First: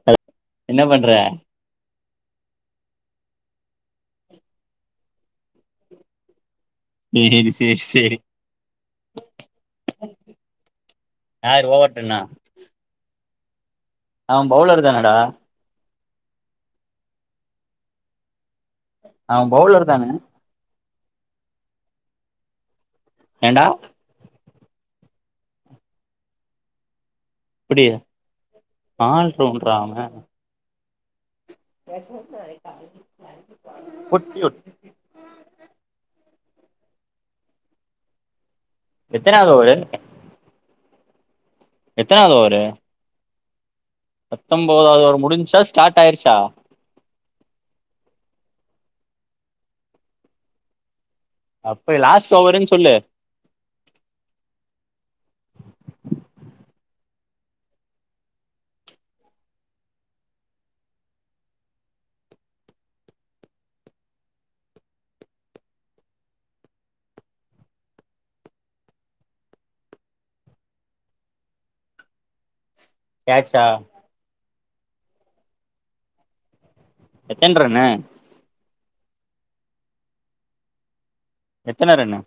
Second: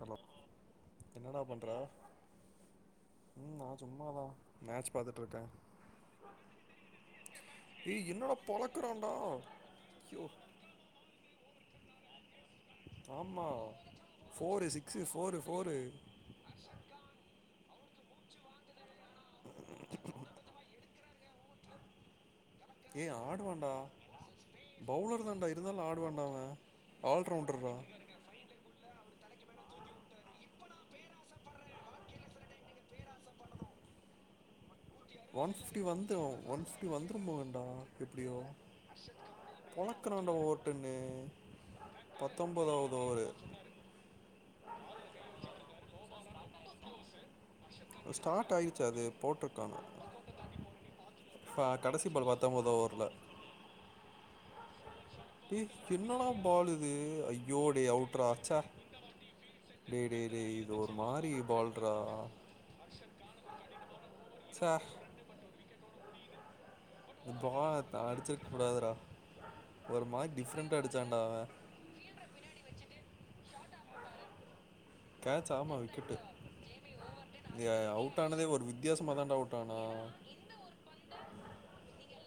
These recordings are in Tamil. ஹலோ என்ன பண்ற என்னடா பண்ற ம் நா சும்மாதா மேட்ச் பாத்துட்ருக்க சேரி சேரி ஏ சேரி என்னடா பொழக்குறான்டா யோ யாரு ஓவர் டெண்ணா ஆமா ஃபோரு பவுலர் சிக்ஸு தானடா ஃபோரு ஃபோரு அவ் பவுலர் தான ஏ ஏன்டா ஆடுவான்டா பவுலர் தான்டா இருந்தாலு ஆடுவான்டா அவ ஆல்ரவுண்டர்ரா இப்டி [unintelligible] [unintelligible] ஒன் ஃபிஃப்டி வந்துரு ஒன் ஃபிஃப்டி வந்துரு போலன்டா எப்டியோ எத்தனாவது ஓவரு பொழக்குரான்டா ஓவர்டன் ம் பத்தொம்பதாவது ஓவரு பத்தொண்போதாவது ஓவர் முடிஞ்ச்சா ஸ்டார்ட் ஆயிர்ச்சா ஸ்டார்ட் ஆயிர்ச்சு அது போட்டுர்க்காங்க ஃபா அப்ப கடசி பால் லாஸ்ட் ஓவருன்னு சொல்லு பத்தொம்போதோவர்ல ஏ என்னடா பாலிது ஐயோ டே அவுட்ரா ச்ச டே டே டே இது ஒரு மாரி பால்ரா ச்ச பால த அடிச்சிருக்கூடாதுடா ஒரு மார் டிஃப்ரெண்டா அடிச்சான்டா அவ கேச்சா கேட்ச் ஆமா விக்கட்டு எத்தன இங்க ரன்னு அவுட் ஆனதே ஒரு வித் வித்தியசமதா டாவுட்டான [inaudible] எத்தன ரன்னு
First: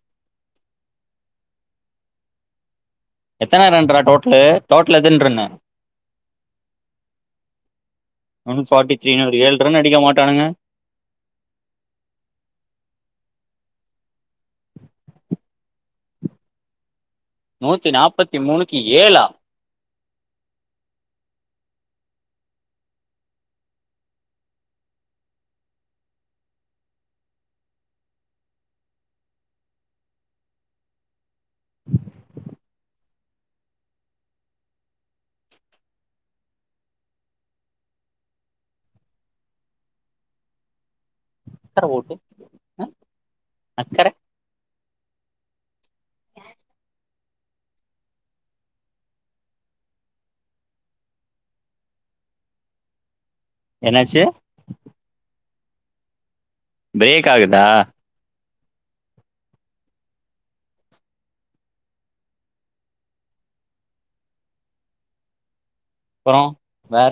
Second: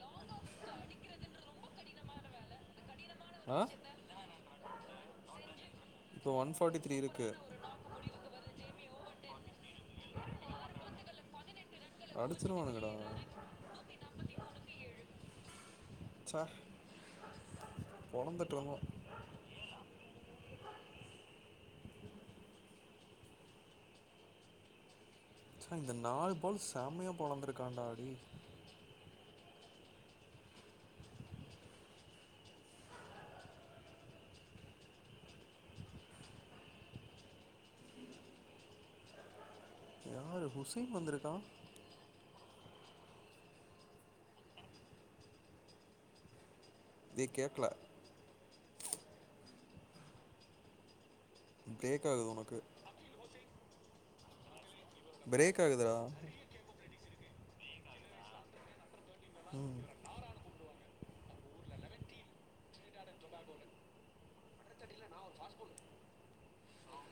ஆ எத்தன ரன் ரா டோட்டலு டோட்டலா எத்தன ரன்னு இப்ப ஒன் பர்ட்டி திரீ இருக்கு [inaudible] ஒன் ஃபார்ட்டி த்ரீன்னு ஒரு ஏழு ரன் அடிக்க மாட்டானுங்க முடிவுக்கு வருது [inaudible] ஆறு பந்துகளுல பதினெட்டு ரன்கள் [inaudible] அடிச்சிருவானுக கடா [inaudible] தொண்ணுத்தி மூணுக்கு ஏழு [inaudible] சார் [inaudible] நூத்தி நாற்பத்தி மூனுக்கு ஏழா ச இந்த நாலு பல் செமையா பொழந்திருக்காடா டேய் [inaudible] யாரு ஹுசைன் வந்திருக்கா அக்கரை ஓட்டு அஹ அக்கர தே கேக்கல பிரேக் ஆகுது உனக்கு [inaudible] என்னாச்சு பிரேக் ஆகுதுதா [inaudible] ப்ரேக் ஆகுதா ம் [inaudible] [inaudible] அப்றோ வேற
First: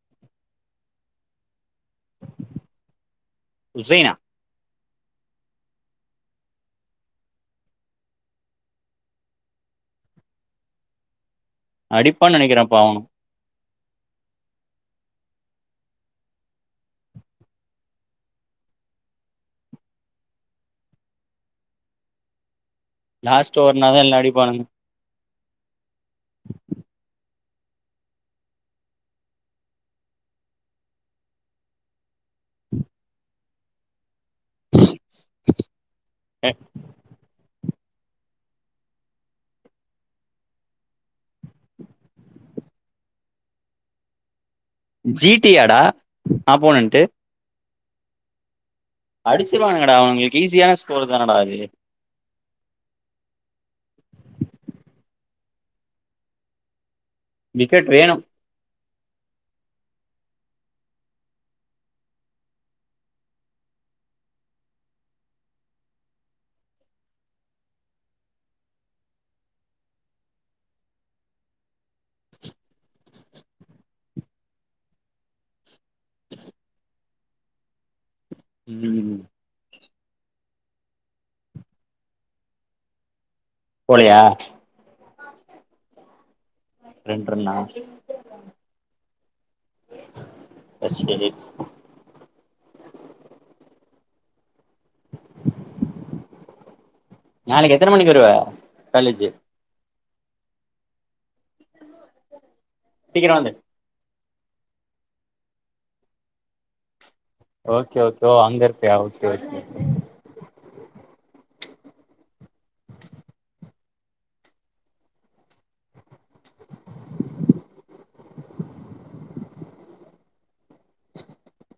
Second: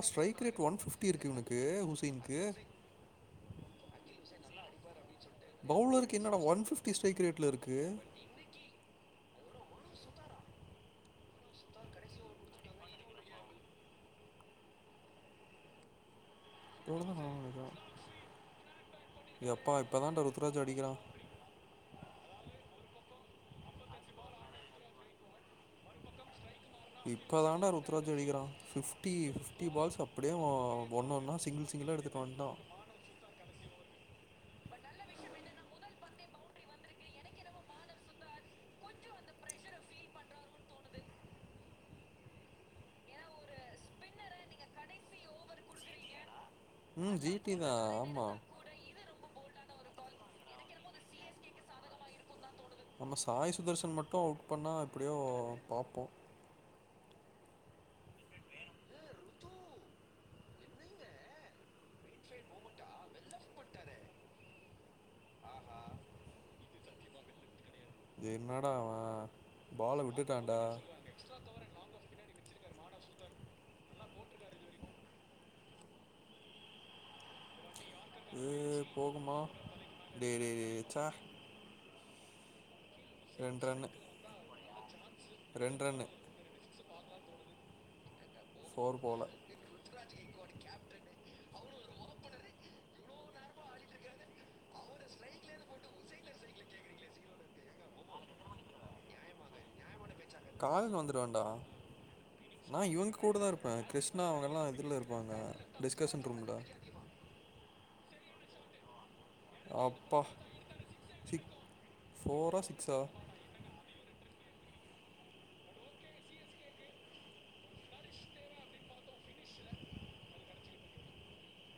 அ ஸ்ட்ரைக் ரேட் ஒன் ஃபிஃப்டி இருக்கு இவனுக்கு ஹுசேனுக்கு ஹுசைனா பவுலருக்கு என்னடா ஒன் ஃபிப்டி ஸ்டரைக் ரேட்ல இருக்கு [inaudible] அடிப்பான்னு நெனைக்கிறே அப்ப அவனு [unintelligible] எப்பா இப்பதான்டா ருத்ராஜ் அடிக்கிறா லாஸ்ட ஓவர் நா தா எல்லா அடிப்பானுங்க இப்பதான்டா ருத்ராஜ் அடிக்கிறா ஃபிப்டி ஃபிப்டி பால்ஸ் அப்டியே ஒ ஒன் ஒன்னா சிங்கிள் சிங்கிள்ளா எடுத்துட்டு வந்துட்டா எ ஜி டி ஆடா ஆப்போனன்ட்டு [unintelligible] அ ஆமா அடிச்சுருவானுங்கடா அவனுகளுக்கு ஈஸியான ஸ்கோர் தான டா இது நம்ம சாய் சுதர்சன் மட்டு அவுட் பண்ணா எப்படியோ பாப்போ விக்கெட் வேணு என்னடா அவ பால விட்டுட்டான்டா [inaudible] ம் டேய் டேய் டேய் ச்ச ரெண்டு ரன்னு போலையா ரெண்டு ரன்னு ரெண்டு ரன்னா ஃபோர் போல தஸ்யடிட் நாளக்கி எத்தன மணிக்கு வருவ காலேஜு கால்ல வந்துருவண்டா நா இவுங்க் சீக்கிரோ கூடதா வந்துரு இருப்ப கிரிஷ் னா அவங்கலா இதுல இருப்பாங்க டிஸ்கஷன் ரூம்ல ஓகே ஓகே ஓ அங்க இருப்பியா ஓ அப்பா ச்சி ஃபோரா சிக்ஸா [inaudible] [inaudible]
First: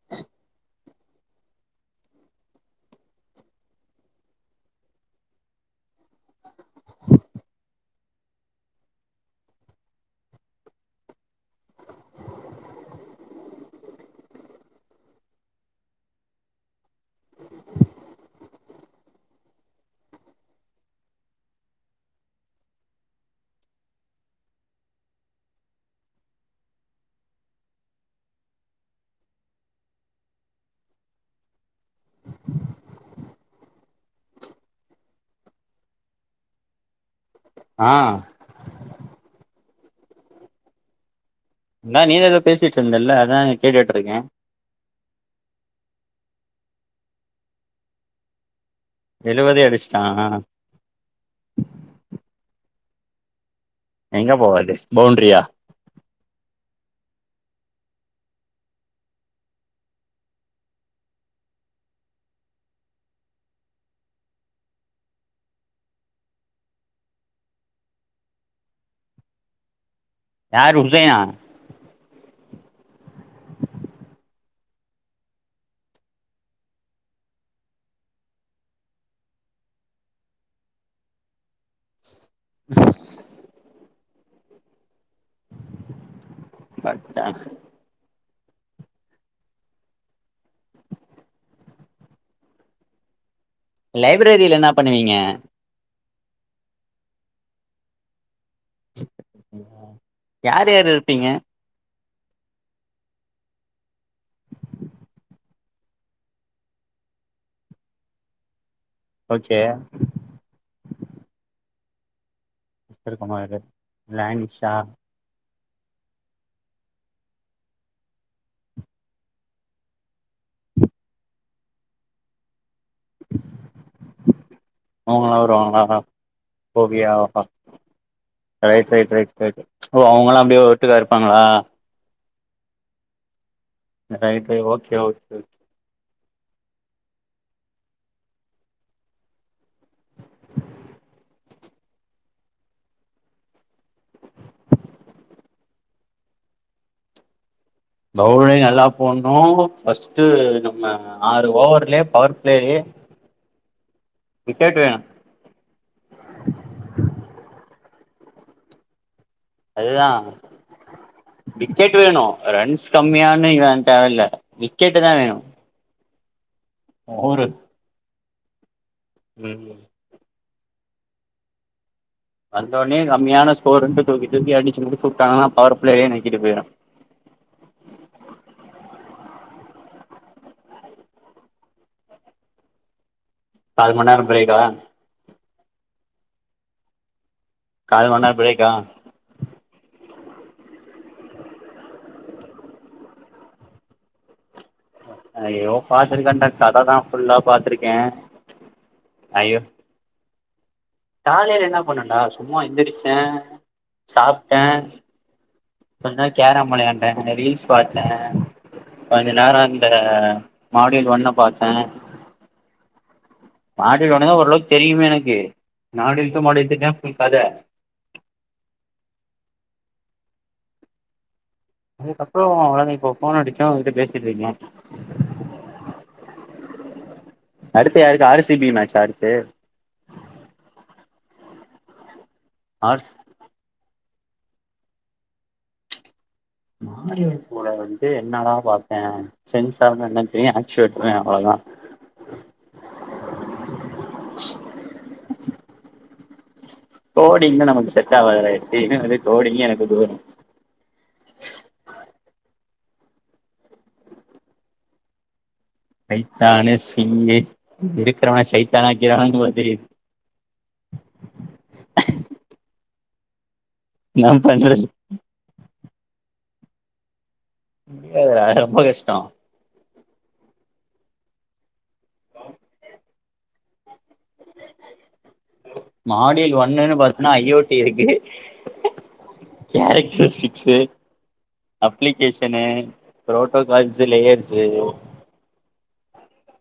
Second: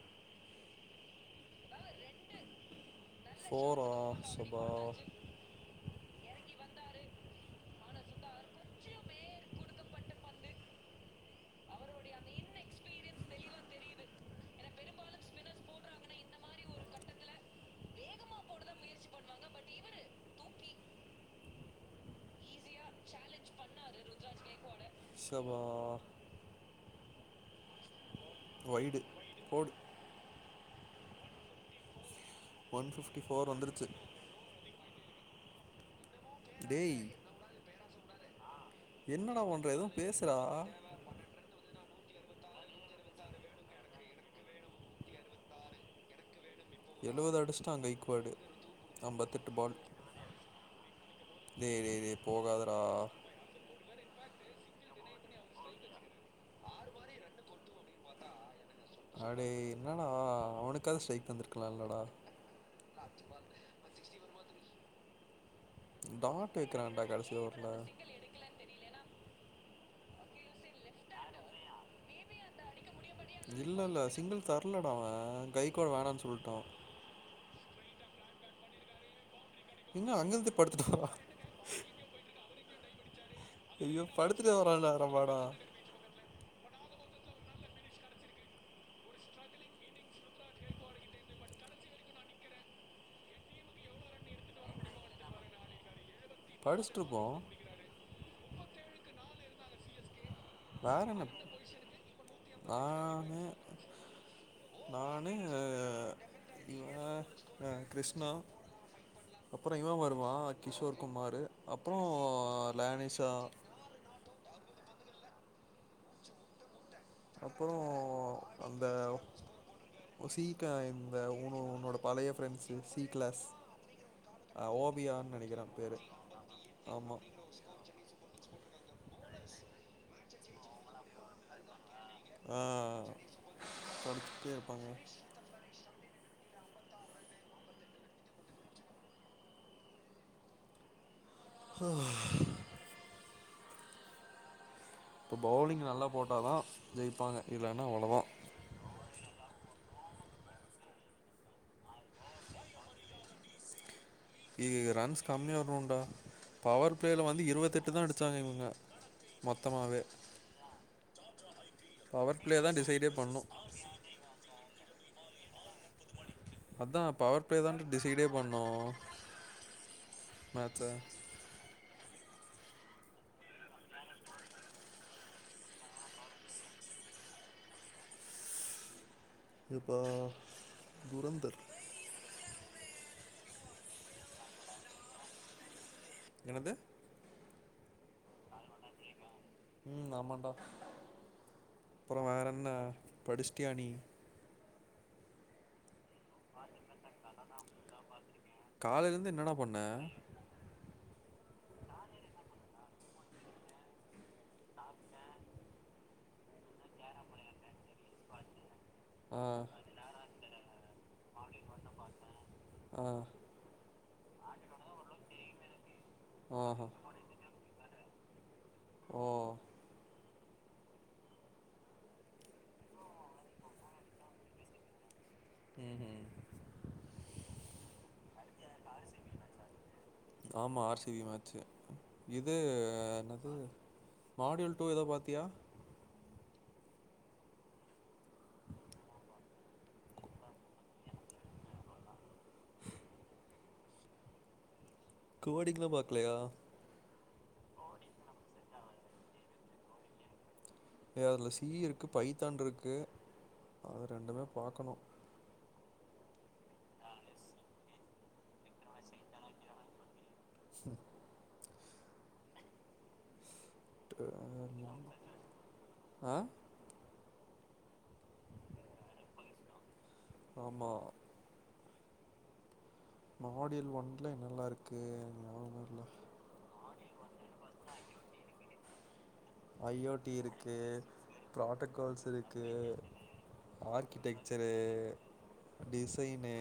ஃபோரா ஸ்சபா ஸ்சபாஹ் வைடு் போடு ஒன்பிஃப்டி போர் வந்துருச்சி டேய் ஆஹ் என்னடா பன்ற எதும் பேசுறா ன்னா நீதா எதோ பேசிட்டு இருந்தல்ல அதான்ங்க கேட்டுட்டுருக்கே எழுவது அடிஸ்ட்டா கைக்குவாடு எழுவதே அம்பத்தெட்டுபால் அடிச்சிட்டா டேடேடே போகாத எங்க போவாது பவுண்ரியா அடேய் என்னடா அவுனுக்காது ஸ்ட்ரைக் வந்திருக்கலா இல்லடா டாட்டு வக்கிறா டா கடசி ஓவர்ல யாருஉசைனா இல்லல்ல சிங்கள் தரலடா அவ கைக்குவாடு வேணானு சொல்ட்டா எங்க அங்கருந்து படுத்துட்டா ஐய்யோ படுத்துட்டே வரான்டா ராபாடா பட்டாசு லைப்ரரியில என்னா பண்ணுவீங்க படிஸ்ட்டுருப்போ [unintelligible] யார் யாரு வேற இருப்பீங்க என்ன நானு நானு இவ ஆ கிருஷ்ணா ஓகே அப்பற இவ வருவா கிஷோர் குமாரு அப்பறோ கிஷோர்குமாரு பிளானிஷா அப்பற அந்த உசீக்கா இந்த உனு உன்னோட பழைய ஃப்ரெண்ட்ஸ் இது சி கிளாஸ் ம் ஓபியானு அவங்கல்லா நெனக்கிற வருவாங்களா பேரு ஆமா ஓவியாவா ரைட் ரைட் ரைட் ரைட்டு ஓ அவுங்களா அப்டியே ஒட்டுக்கா இருப்பாங்களா ஆ தொடச்சிட்டே ரைட்டு இருப்பாங்க ஓகே ஓகே ஓகே ஒஹ இப்ப பவுலிங் நல்லா போட்டாதா ஜெயிப்பாங்க இல்லனா பவுலிங் நல்லா போடனு ஃபர்ஸ்ட் நம்ம ஆறு ஓவர்லயே பவர் பிளேலயே இ விக்கெட் வேணு ரன்ஸ் கம்மியா வருனுன்டா பவர் பிளேல வந்து இருவத்தெட் தா அடிச்சாங்க இவுங்க அதுதா விக்கெட் வேணு பவர் பிளே தா ரன்ஸ் டிசைடே பண்ணு கம்மியான்னு இவ தேவ இல்ல விக் கேட்டுதா வேணு அதான் பவர் பிளே தான் டிசைடே பண்ணோ உம் ஆத்த வந்த ஒன்னயே கம்மியான ஸ்கோர்ன்ட்டு தூக்கி தூக்கி அடிச்சுமுடிச்சு வுட்டாங்கனா பவர் பிளேயே நக்கிட்டு போய்ரு இப்போ துரந்தர் கால் மணிநேரம் பிரேக்கா எனது கால் மண்நேரோ பிரேக்கா உம் ஆமான்டா அப்பற வேறென்ன படிச்டியா நீ அய்யோ பாத் யரி கண்டென்ட் கததா ஃபுல்லா பாத்திருக்கே காலையில இருந்து என்னடா ஐயோ பண்ண காலையில என்ன பண்ணன்டா சும்மா எந்திரிச்சே சாப்ட்டே கொஞ் நேரொ கேரம் வெளையாண்டே ரீல்ஸ் பாத்தே கொஞ்ச ஆ நேரோ இந்த மாட்யூல் ஒண்ண பாத்தே ஆஹ் ஆடிடுவானுங்க ஓரளவுக் தெரியுமே எனக்கு ஆஹா [unintelligible] ஓ அதுக்கப்புற அவ்ளோ தா இப்ப ஃபோன் அடிச்ச உங்ககிட்ட பேசிட்டு இருக்கே ம்ஹூ இது ஆர் சி பி மேச்சா அடுத்து ஆமா ஆர் சி பி மேச்சு இது ஆர் என்னது மாட்யூல் டூ எதோ பாத்தியா மாமடியார் கூட வந்து என்னடா பாத்தே சென்சார்னா என்னன் தெரியு ஏக்சுவேட்டர் னா அவ்ளதா குவடிக்லா பாக்லையா கோடிங்ன்னா நமக்கு செட் ஆவாதுடா. எப்பியுமே வந்து கோடிங்கே எனக்கு தூரோ ஏ அதுல சீ இருக்கு பைத்தான் இருக்கு அத ரெண்டுமே பாக்கணு சைத்தானு சிங்குஸ் இருக்கிறவன சைத்தானா ஆக்கிவாங்கு போல தெரிது நான் பஞ்சலஷ் ஆஹ் முடியாதுரா ரொம்ப கஷ்ட்டோ ஆமா மாடில் ஒன் மாடியில் ஒண்ணுன்னு பாத்ன்னா ஐ ஓ டீ இருக்கு ஐ ஓ டி இருக்கு கேரக்டரிஸ்டிக்ஸு அப்ளிகேஷனு ப்ராட்டாகால்ஸ்ஸுருக்கு புரோட்டோகால்ஸு லேயர்ஸு ஆர்க்கிடெக்ச்சரு டிஸ் செய்னு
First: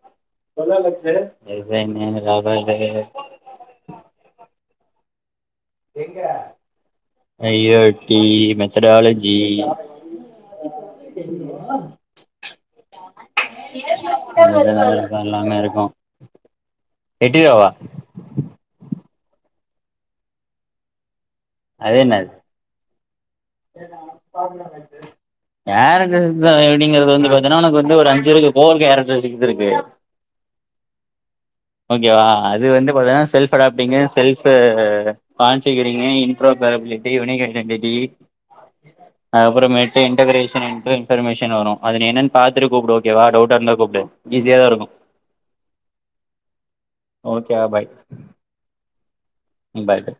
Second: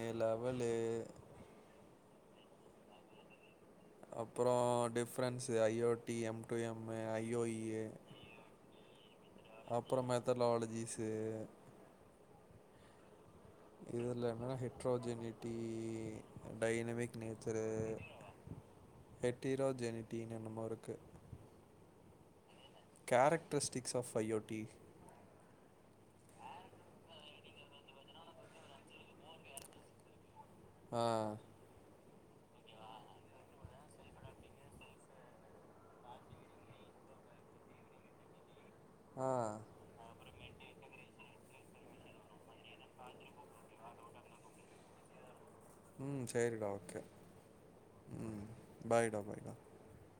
சொல்லலெக்ஸு எவன்னு கவனூ அப்றோ டிஃப்ரென்ஸ் இது I O T M two M I O இய்யு த்டாலஜ் ஈ இதுல்ல எனனா ஹெட்ரோஜெனிட்டி எல்லாமே இருக்கு டைனமிக் எட்டு நேச்சரு ரூபாவா எட்டிரோ ஜெனிட்டீனென்னமோ இருக்கு அதென்னது கேரக்டரிஸ்டிக்ஸ் ஆஃப் ஐஓடி ஏரட்டஸ் ஸார் எப்டிங்கறது வந்து பாத்தேனா உனக்கு வந்து ஒரு அஞ்சு இருக்கு கோல் கேரக்ரஸுக்ஸ் இருக்கு ஆஹ் இங்கவா அது வந்து பாத்தனா self adapting self configuring interoperability வினிகர் கன்டெட்டி ஆ அப்றமேட்டு இன்டக்கரேஸ் மிச்சின்ட்டு இன்ஃபர்மேஷன் வரூ அது நீ என்னன் பாத்துட்டு கூப்டு ஓகேவா டவ்ட்டாருந்தா கூப்டு ஈஸியாதாருக்கூ ம் சேரிடா ஓக்கே பாய் ம் பாய்டா பாய்டா பாய் பை